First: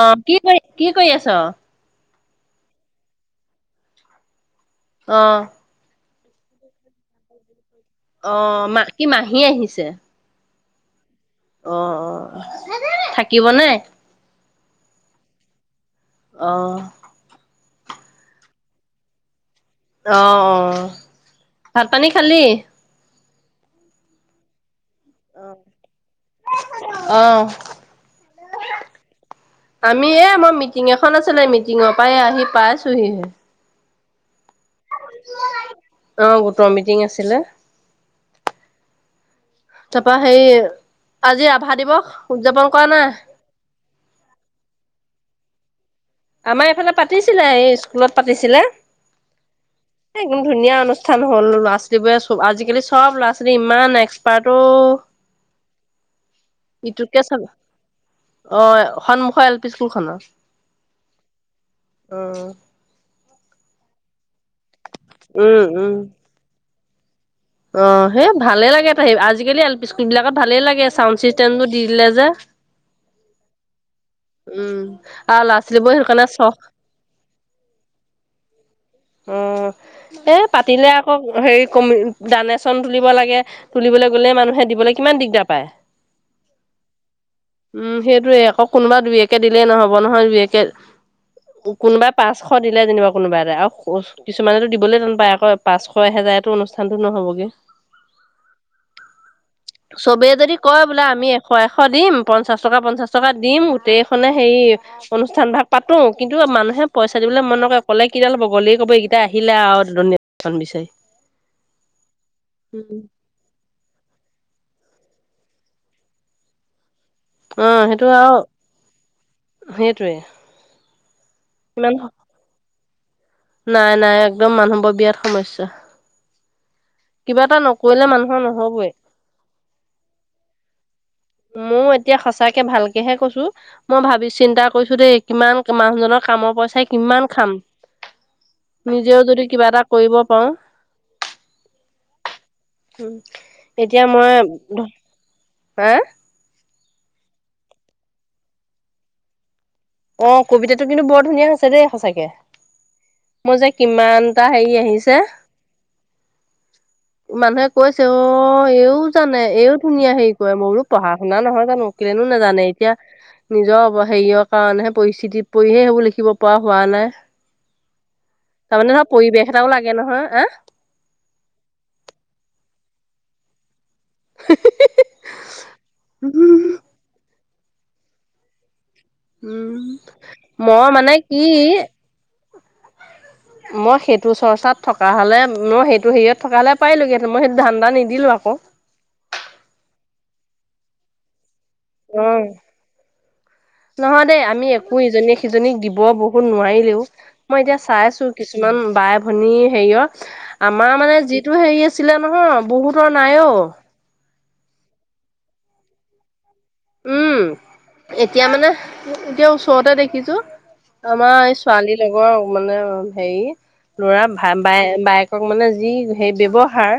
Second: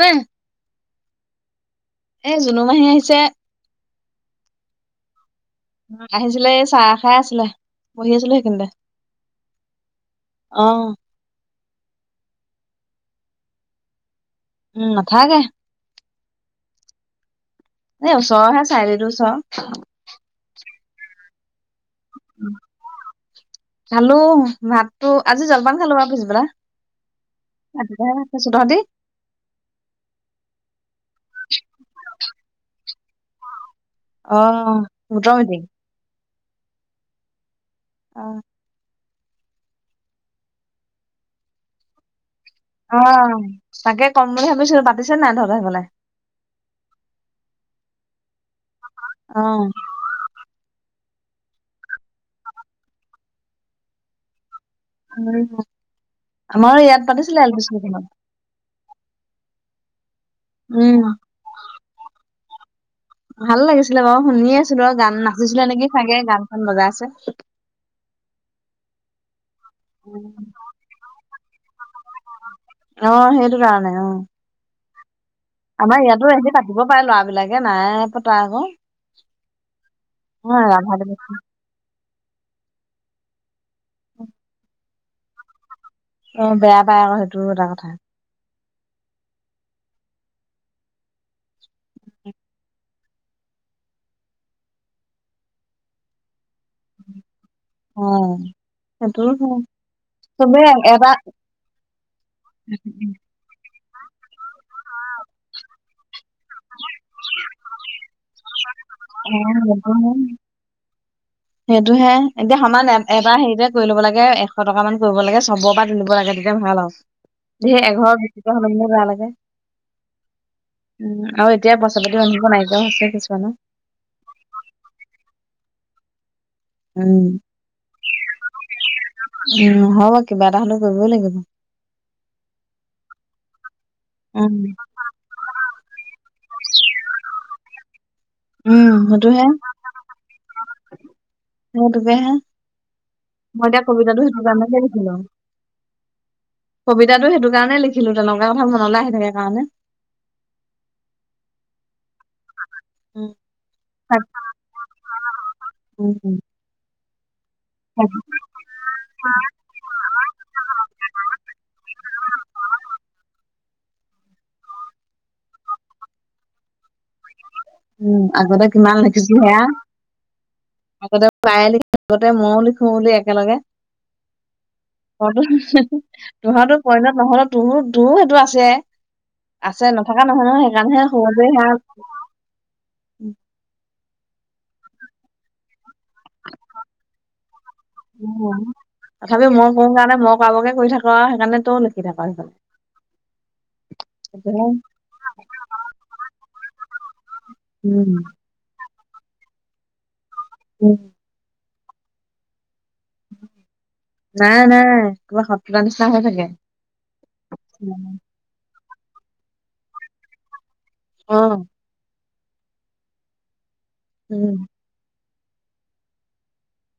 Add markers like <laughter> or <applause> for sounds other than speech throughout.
অ কি কৰি কি কৰি আছ এ জুনু মাহী আহিছে অ আহিছিলে এই চাহ খাই আছিলে বহি আছিলো অ সেইখিনিতে মা কি মাহী আহিছে অ অ অ থাকিব নে উম নাথাকে অঁ এই ওচৰৰহে চাৰিয়ালি টোৰ ওচৰ অ অ ভাত পানী খালি খালো ভাত তো আজি জলপান খালো বা পিছপেলা অ ৰাতিপুৱাহে ভাত খাইছো তহঁতি আমি এ আমাৰ মিটিং এখন আছিলে মিটিঙৰ পা আহি পাইছোহিহে অ অ গোটৰ মিটিং অ গোটৰ মিটিং আছিলে অ। তাৰপৰা সেই আজি ৰাভা দিৱস উদযাপন। কৰা অ নাই তাকে কম বুলি ভাবিছোঁ পাতিছে নাই তহঁতৰ সাইফালে। আমাৰ এইফালে পাতিছিলে এই স্কুলত পাতিছিলে। অ। একদম ধুনীয়া অনুষ্ঠান হ'ল ল'ৰা ছোৱালী বোৰে চব আজিকালি চব ল'ৰা ছোৱালী ইমান এক্সপাৰ্টো ও। আমাৰ ইয়াত চাব পাতিছিলে এলপিছত। অ সন্মুখৰ এল পি স্কুলখনৰ। উম। অ ভাল লাগিছিলে বাৰু শুনিয়ে আছিলো আৰু গান নাচিছিলে উম নেকি উম চাগে গানখন বজাই আছে। অ সেই ভালেই লাগে ত আজিকালি এল পি স্কুল বিলাকত উম। ভালেই লাগে চাউণ্ড চিষ্টেমটো দি দিলে যে। অ সেইটো কাৰণে অ। উম আৰু ল'ৰা- ছোৱালী বোৰ সেইকাৰণে চখ। পাই লৰাবিলাকে নাই পতা আকৌ। উম এ অ' পাতিলে ৰাভা আকৌ দিৱসটো হেৰি কমি। দানে চন তুলিব লাগে তুলিবলৈ গ'লে মানুহে দিবলৈ কিমান দিগদাৰ পায়। অ বেয়া পাই আকৌ সেইটো এটা কথা। দুইয়েক কোনোবা দুইয়কে দিলে নহব নহয় দুইয়কে। কোনোবাই পাঁচশ দিলে যেনিবা কোনোবা এটাই আৰু। কিছুমানেতো দিবলে টান পায় আকৌ পাঁচশ এহেজাৰেতো অনুষ্ঠানতো নহ'বগে। অ' সেইটো হয়। চবেই যদি কয় বোলে আমি এশ এশ দিম পঞ্চাশ টকা পঞ্চাশ টকা। দিম গোটেইখনে হেৰি অনুষ্ঠান ভাগ পাতো কিন্তু মানুহে পইচা দিবলৈ মন নকৰে। ক'লে কিদাল হ'ব গ'লে ক'ব এইকেইটা অ' আহিলে আৰু দলেচন বিচাৰি। সেইটো হে এতিয়া সমান এবাৰ হেৰিতে। কৰি ল'ব লাগে এশ টকা মান কৰিব লাগে চবৰ পৰা তুলিব লাগে তেতিয়া ভাল আৰু। অ দে সেইটো এঘৰৰ আৰু বেছিকৈ হ'লে বেয়া লাগে। সেইটোৱে উম আৰু এতিয়া ইমান পইচা পাতি মানুহবোৰ নাইকিয়া হৈছে কিছুমানৰ। নাই নাই একদম মানুহবোৰ বিৰাট সমস্যা। উম। কিবা এটা নকৰিলে মানুহৰ নহবই। উম হ'য় কিবা এটা হ'লেও কৰিবই লাগিব। ময়ো এতিয়া সঁচাকে ভালকেহে কৈছো মই ভাবি উম। চিন্তা কৰিছো দেই। কিমান মানুহজনৰ কামৰ পইচাই কিমান খাম। উম, নিজেও যদি কিবা এটা কৰিব পাৰো। মোৰ তোবেহে এতিয়া মই কাৰণেহে লিখিলো। হা। কবিতাটো সেইটো কাৰণে লিখিলো তেনেকুৱা কথা মনলৈ আহি থাকে কাৰণে। অ কবিতাটো কিন্তু বৰ ধুনীয়া হৈছে দেই সঁচাকে। উম। মোৰ যে কিমানটা হেৰি আহিছে। উ হ। মানুহে কৈছে অ এইও জানে এও ধুনীয়া হেৰি কৰে মোৰ। পঢ়া শুনা নহয় জানো কেলেনো নাজানে এতিয়া নিজৰ অ হেৰিয়ক। কাৰণেহে পৰিস্থিতিত পৰিহে সেইবোৰ লিখিব পৰা হোৱা নাই। উম আগতে তাৰমানে কিমান ধৰ লখিছিলো পৰিৱেশ সেয়া এটাও লাগে নহয় আহ আগতে। পাই লিখো আগতে মই লিখো নেকি একেলগে। <unintelligible> তোহতৰ <unintelligible> নহ'লে তোহোত তোও সেইটো আছে। আছে উম, নথকা নহয় নহয় মই সেইকাৰণেহে মানে কি সৰুতে সেয়া মই সেইটো চৰ্চাত থকা হ'লে, মই সেইটো হেৰিয়ত থকা হ'লে পাৰিলেহেঁতেন। মই সেইটো ধান্দা নিদি উম, তথাপিও মই কৰো কাৰণে মই কৰাবোৰকে কৰি থাক আ, সেইকাৰণে তও লিখি থাক <unintelligible> অ সিফালে নহয় দেই, আমি একো ইজনীক-সিজনীক দিব বহুত নোৱাৰিলেও মই এতিয়া চাই আছো কি কিছুমান বাই-ভনী হেৰিয়ত। আমাৰ উম, মানে যিটো হেৰি আছিলে নহয় বহুত তৰ নাই অ'। নাই, নাই, কিবা শত্ৰুতা নিচিনা হৈ থাকে। উম, এতিয়া মানে এতিয়া ওচৰতে দেখিছো আমাৰ এই অ', ছোৱালী লগৰ মানে হেৰি ল'ৰা উম, ভাই-বাই বাইক ক মানে যি সেই ব্যৱহাৰ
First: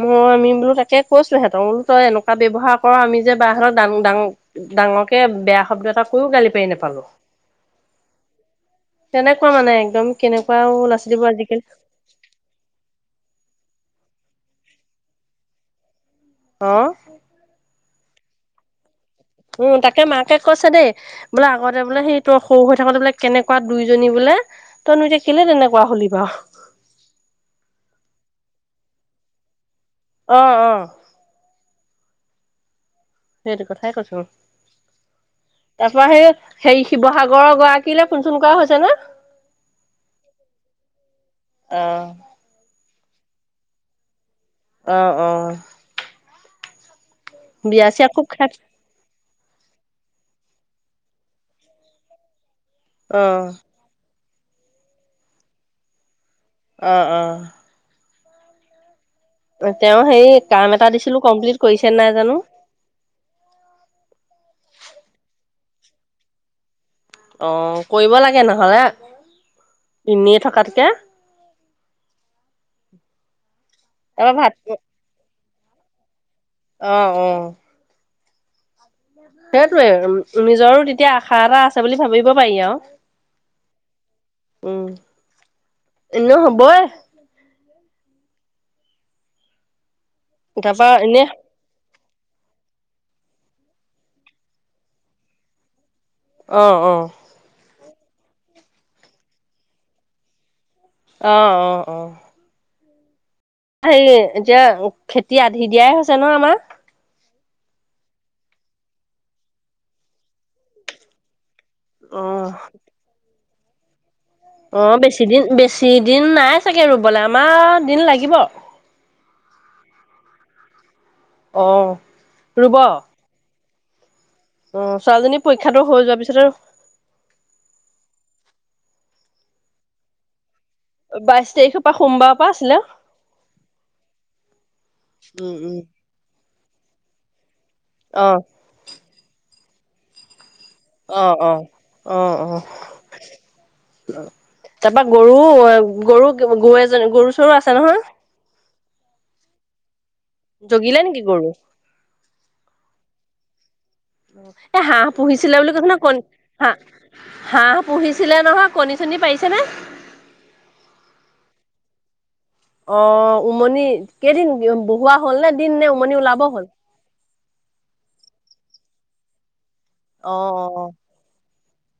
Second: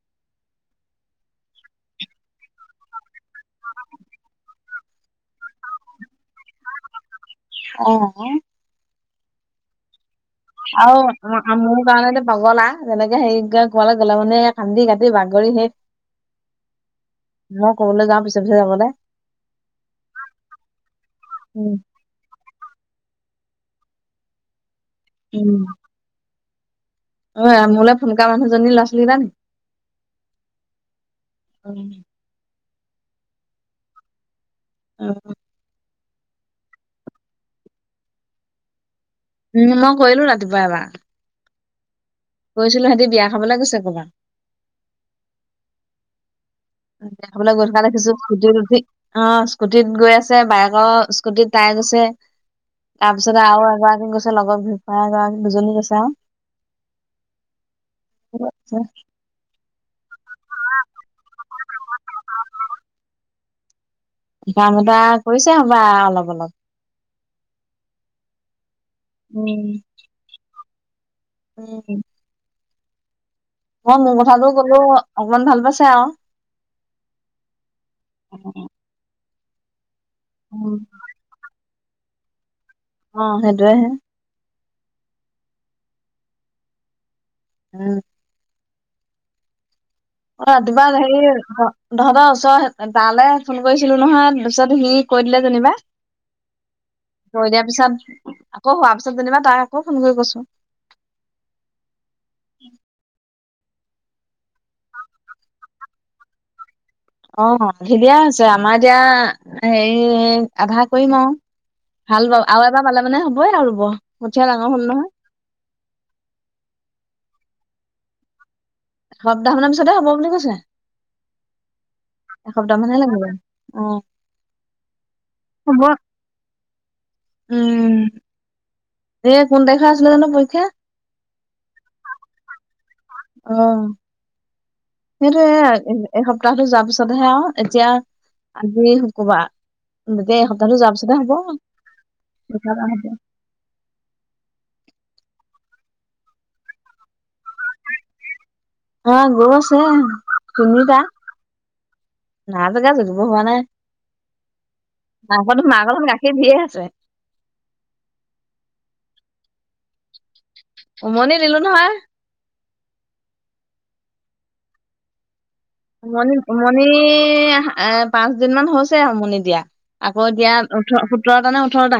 মই আমি বোলো তাকে কৈছো সিহঁতক বোলো তই এনেকুৱা ব্যৱহাৰ ক'ৰ, আমি যে বাহতকঁ ডাঙৰ ডাঙৰকে বেয়া শব্দ এটা কৈও গালি পাৰি নাপালো। অ', আকৌ। তেনেকুৱা মানে একদম কেনেকুৱা ল'ৰা আৰু ছোৱালীবোৰ আজিকালি <unintelligible> মোৰ কাৰণে যে পগলা। যেনেকে হেৰি ক'বালৈ গ'লে মানে, কান্দি-কাটি বাগৰি সেই অ'। মই ক'বালৈ যাওঁ পিছে-পিছে যাব দে। উম, তাকে মাকে কৈছে দেই, বোলে উম, আগতে বোলে সেই তই সৰু হৈ থাকোতে বোলে কেনেকুৱা দুইজনী বোলে, তইনো এতিয়া কেলে উম, তেনেকুৱা হ'লি বাৰু। অ', মোৰোলৈ ফোন কৰা মানুহজনী ল'ৰা-ছোৱালী <unintelligible> অ', অ'। উম। সেইটো কথাই কৈছোঁ। অ', <unintelligible> তাৰ পৰা সেই হেই শিৱসাগৰ গৰাকীলৈ ফোন-চোন কৰা হৈছে নে? উম, মই কৰিলো ৰাতিপুৱা এবাৰ। অ'। গৈছিলো, সেহেঁতি বিয়া খাবলৈ গৈছে ক'ৰবাত। অ', অ'। বিয়া খাবলৈ গ'ল বিয়া কাৰনে চিয়া খুব খাই <unintelligible> অ', স্কুটিত গৈ আছে। বাইকৰ স্কুটিত তাই গৈছে। অ তাৰপিছত আৰু এগৰাকী গৈছে লগৰ <unintelligible> এগৰাকী দুজনী গৈছে আৰু। অ', অ'। <unintelligible> তেওঁ সেই কাম এটা দিছিলো কমপ্লিট কৰিছে নাই জানোঁ। কাম এটা কৰিছে হ'বলা অলপ-অলপ। অ', কৰিব লাগে, নহ'লে উম। এনেই থকাতকে। উম। <inaudible> অ' মোৰ তাৰপৰা কথাটো ভাত কলো অকমান ভাল পাইছে আৰু। অ' অ'। সেইটোৱে নিজৰো তেতিয়া আশা এটা আছে বুলি ভাবিব পাৰি আৰু। অ' সেইটোয়ে হে। উম' এনেও হ'বই। উম। অ' তোমাৰ তাৰপা বা এনে হেই। তহঁতৰ ওচৰ তালে ফোন কৰিছিলোঁ নহয় তাৰপিছত সি কৈ দিলে যেনিবা। অ' অ'। কৰি দিয়াৰ পিছত আকৌ' হোৱাৰ পিছত যেনিবা তাই আকৌ ফোন কৰি কৈছোঁ। অ' অ' অ'। হেৰি এতিয়া খেতি আধি দিয়াই হৈছে ন আমাৰ।। অ' আধি দিয়া হৈছে আমাৰ এতিয়া হেৰি আধা কৰিম আৰু। অ হাল বাব আৰু এবাৰ বালে মানে হ'বইে আৰু ৰুব। কঠীয়া ডাঙৰ হ'ল অ' নহয় বেছি দিন, বেছি দিন নাই চাগৈ ৰুবলৈ আমাৰ দিন লাগিব। সপ্তাহ মানৰ পিছতে হ'ব বুলি কৈছে অ ৰুব সপ্তাহ মানহে লাগিব। অ। অ' ছোৱালীজনী হ'ব পৰীক্ষাটো হৈ যোৱাৰ পিছত আৰু-। উম' এ কোন তাৰিখে আছিলে জানোঁ পৰীক্ষা। বাইশ তাৰিখৰ পৰা সোমবাৰৰ পৰা আছিলে অ উ উম। এই সপ্তাহটো যোৱাৰ পিছতহে আৰু এতিয়া। অ। আজি শুক্ৰবাৰ গতিকে এই সপ্তাহটো যোৱাৰ পিছতহে অ হ'ব। অ তাৰপৰা গৰু গৰু গৰু এজনী গৰু চৰু আছে নহয়। অ গৰু আছে তিনিটা জগিলে নেকি গৰু নাই জগে জগিব হোৱা নাই। উ এ হাঁহ পুহিছিলে মাকতো বুলি মাকৰ কৈছিলে ন দেখোন কণ গাখীৰ দিয়ে হা। আছে হাঁহ পুহিছিলে নহয় কণী চনী পাৰিছেনে। উমনি দিলোঁ নহয়। অ উমনি কেইদিন বহোৱা হ'ল নে দিন নে উমনি ওলাব হ'ল। কণী এ- পাঁচ দিন মান হৈছে উমনি দিয়া আকৌ অ দিয়া অ ওঠৰ। সোতৰটা নে ওঠৰটা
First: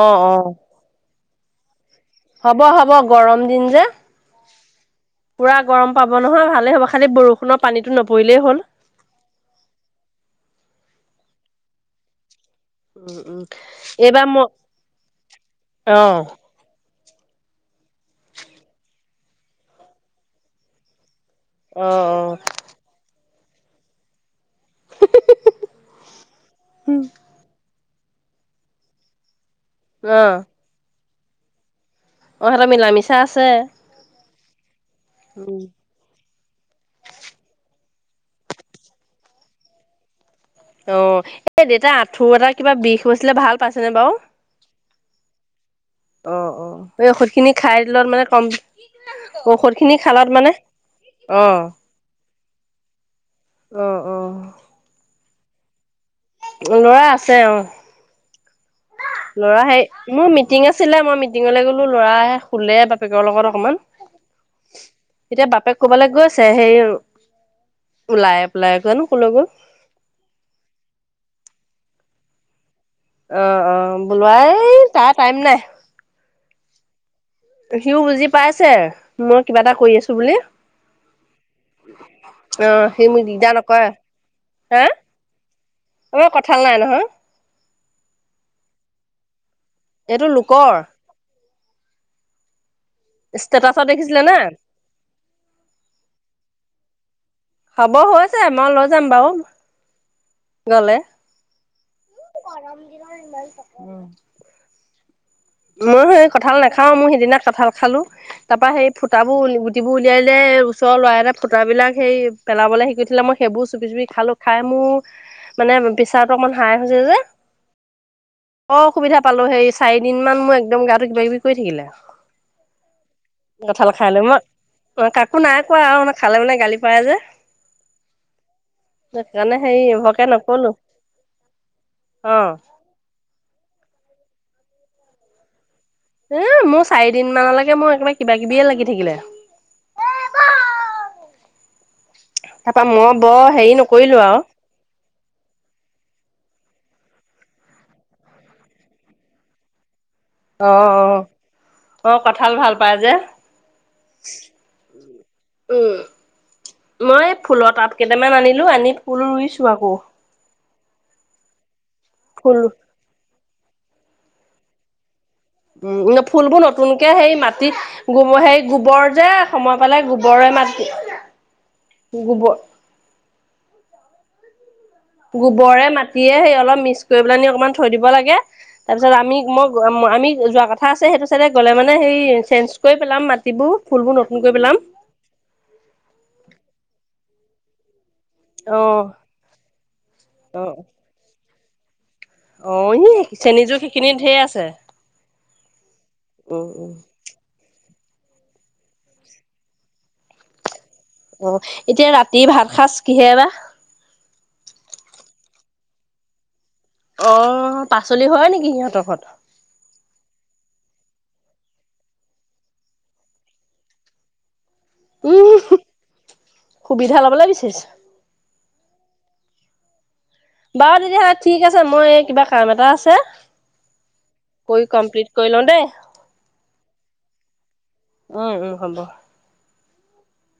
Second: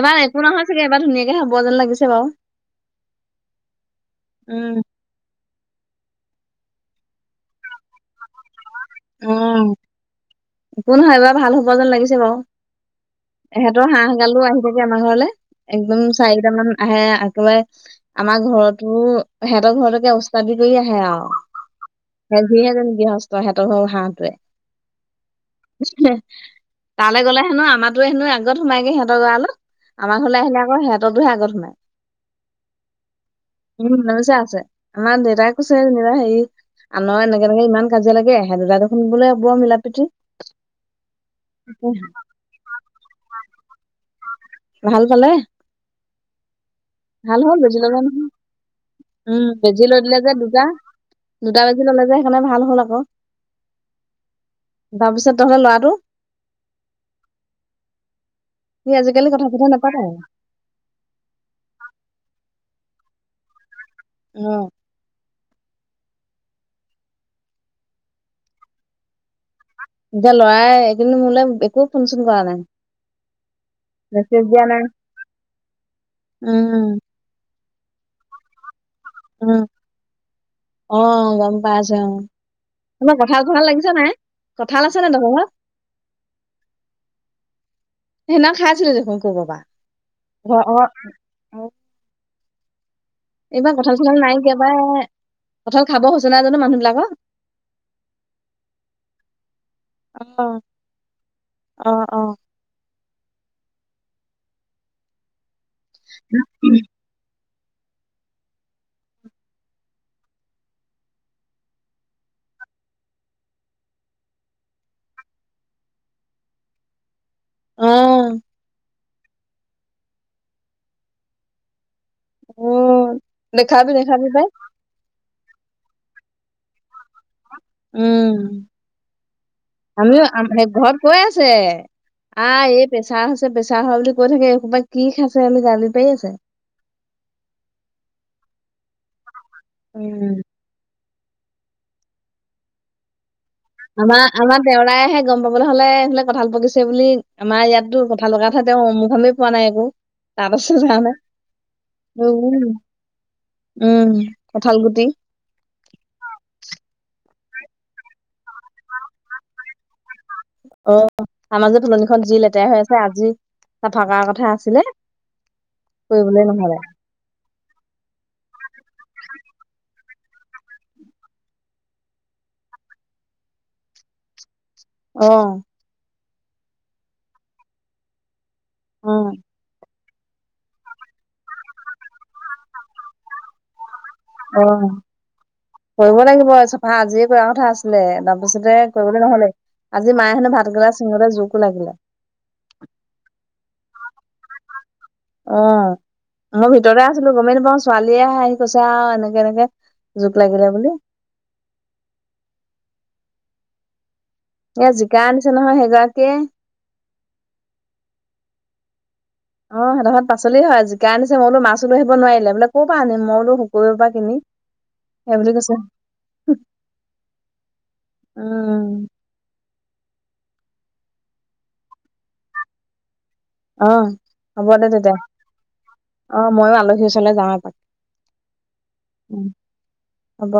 অ অ একো নহয় চাগে এবাৰ ধুনীয়াকে হ'ব যেন লাগিছে। বাৰু। হ'ব হ'ব গৰম দিন যে। উম পুৰা গৰম পাব নহয় ভালেই হ'ব খালি বৰষুণৰ পানীটো নপৰিলেই হ'ল। উ একো নহয় এইবাৰ ভাল হ'ব যেন লাগিছে বাৰু। উম উম এহেঁতৰ হাঁহ এইবাৰ গালো মই আহিব যে আমাৰ ঘৰলৈ একদম অ চাৰাই কেইটামান। আহে একেবাৰে আমাৰ ঘৰতো সেহঁতৰ ঘৰলৈকে ওস্তাদি কৰি আহে আৰু। অ অ অ যেন সিহে যেন গৃহস্থ সিহঁতৰ হ'ল হাঁহটোৱে। উ তালৈ গ'লে হেনো আমাক। সিটোয়ে হেনো আগত সোমাইগে সিঁহতৰ গড়ালত আমাৰ ঘৰলৈ আহিলে আকৌ সিঁহতৰতোহে আগত সোমায়। অঁ সেত মিলা মিচা আছে। উম মিচা আছে আমাৰ দেউতাই উম কৈছে না হেৰি আনৰ এনেকে তেনেকে ইমান কাজিয়া লাগে। হাঁহ বিলাকৰচোন বোলে বৰ মিলা প্ৰীতি। অ এই দেউতাৰ আঁঠুৰ এটা কিবা বিষ হৈছিলে ভাল পাইছেনে বাৰু। ভাল পালে? অ অ এই ভাল ঔষধখিনি হ'ল খাই বেজি ললে দিলত মানে নহয় কম। উম বেজি ঔষধখিনি লৈ দিলে খালাত মানে, অ'। ইফালে ভাল হ'ল আকৌ। অ', অ'। তাৰপিছত তহঁতৰ ল'ৰাটো। ল'ৰা আছে অ'। সি আজিকালি কথা ল'ৰা চথা সেই, নাপাতে মোৰ মিটিং আছিলে মই মিটিঙলৈ গ'লো, ল'ৰা শুলে বাপেকৰ লগত অকমান। অ'। এতিয়া বাপেক ক'ৰবালৈ গৈছে সেই, ওলাই পেলাই জানো ক'লৈ গ'ল। এতিয়া ল'ৰাই একেদিন মোলৈ একো ফোন চোন কৰা নাই। অ', অ', মেছেজ বলাই দিয়া নাই তাৰ টাইম নাই। উম। সিওঁ বুজি পাইছে, মই কিবা উম এটা কৰি আছোঁ বুলি। অ' গম পাইছোঁ, অ', সি তোমাৰ মোক কঁঠাল দিগদাৰ ঘৰা নকৰে লাগিছে নাই। কঁঠাল আছে ন' তহঁতৰ ঘৰত। এই কঁঠাল নাই নহয়। সেইদিনা খাইছিলোঁ দেখোন ক'ৰবাৰ পৰা। এইটো লোকৰ। ঘৰ অ এইবাৰ ষ্টেটাচত কঁঠাল চঠাল দেখিছিলে নে? নাই কিয় বা, কঁঠাল খাব হৈছে নাই জানো মানুহ বিলাকৰ। খাব হৈছে মই লৈ যাম বাৰু, অ', গ'লে। অ', অ', <unintelligible> মইও সেই কঁঠাল নাখাওঁ, মই সিদিনা কঁঠাল খালোঁ। তাৰপৰা সেই ফুটাবোৰ গুটিবোৰ উলিয়াই দিলে ওচৰৰ ল'ৰা এটা ফুটাবিলাক সেই পেলাবলৈ শিকি থলে মই সেইবোৰ চুপি চুপি খালোঁ খাই মোৰ মানে মোৰ পেচাৰটো অকমান হাই হৈছে যে। অ'। খুব অসুবিধা পালোঁ, সেই চাৰিদিন মান মোৰ গাটো কিবা কিবি কৰি থাকিলে। অ', দেখাবি কঁঠাল খাই লৈ দেখাবি মই, পাই কাকো নাই কোৱা আৰু মানে খালে মানে গালি পাৰে যে। উম। সেইকাৰণে হেৰি এইবোৰকে আমিও নকলো ঘৰত কৈ আছে, অ <unintelligible> প্ৰেচাৰ হৈছে প্ৰেচাৰ হয় বুলি কৈ থাকে এখোপা কি খাইছে বুলি গালি পাৰি আছে। এ মোৰ চাৰিদিন মানলৈকে মোৰ একেবাৰে কিবা কিবিয়ে লাগি থাকিলে। উম। এটা <unintelligible> <unintelligible> আমাৰ, আমাৰ দেওৰাইহে গম পাব নহ'লে কঁঠাল পকিছে বুলি আমাৰ ইয়াতো কঁঠাল লগতহে তেওঁ <unintelligible> পোৱা নাই একো, তাৰ অ পাছত যোৱা অ অ কঁঠাল নাই। ভাল পাই যে <inaudible> উম, কঠাল গুটি। উম, মই ফুলৰ তাব কেইটামান আনিলোঁ, আনি ফুল ৰুইছোঁ আকৌ। অ' আমাৰ যে ফুলনিখন যি ফুল লেতেৰা হৈ আছে আজি চাফা কৰাৰ কথা আছিলে। উম, এ, কৰিবলৈ ফুলবোৰ নহ'লে। নতুন কে হেৰি মাটিত গোবৰ হেই গোবৰ যে, সময় পালে গোবৰে মাটি গোবৰ অ', গোবৰে মাটিয়ে সেই অলপ মিক্স কৰি পেলাই নি অলপ থৈ দিব লাগে, তাৰ পিছত অ'। আমি মোক <unintelligible> আমি যোৱা কথা আছে সেইটো চাইডে গ'লে মানে সেই চেঞ্জ কৰি পেলাম মাটিবোৰ ফুলবোৰ ন অ, কৰিব লাগিব, চাফা আজিয়ে কৰা কথা আছিল একদম। তাৰপিছতে অ কৰিবলৈ নহলে, আজি মায়ে হেনো অ ভাতকেৰেলা ছিঙোতে জুক ওলাল বোলে। অ', চেনি যুক সেইখিনিয়ে ঢেৰ আছে। অ', উম মোৰ উম ভিতৰত। ছিলো, গমে নাপাওঁ, ছোৱালীয়ে কৈছা আৰু এনেকে- এনেকে যোক লাগিলে বুলি। অ', এতিয়া ৰাতি ভাত - চাছ কিহে বা? এ, জিকা আনিছে নহয়, সেইগৰাকীয়ে। অ', পাচলি হয় নেকি সিহঁতৰ ঘৰত? অ', সেইটোক পাচলি হয় জিকা আনি আনিছে, মই বুলোঁ, মাছও লৈ আহিব নোৱাৰিলে বোলে, ক'ৰ পৰা আনিম মই বুলোঁ, শুকুৰবাৰে পৰা কিনি। সেই উম বুলি কৈছে, সুবিধা ল'বলৈ বিচাৰিছে উম। বাৰু তেতিয়া হলে ঠিক আছে, মই যে কিবা কাম এটা আছে। অ', হ'ব কৰি দে তেতিয়া কমপ্লিট কৰি লওঁ দেই অ', মইয়ো আলহী ওচৰত যাও এপাক। উম, উম হ'ব। উম, হ'ব।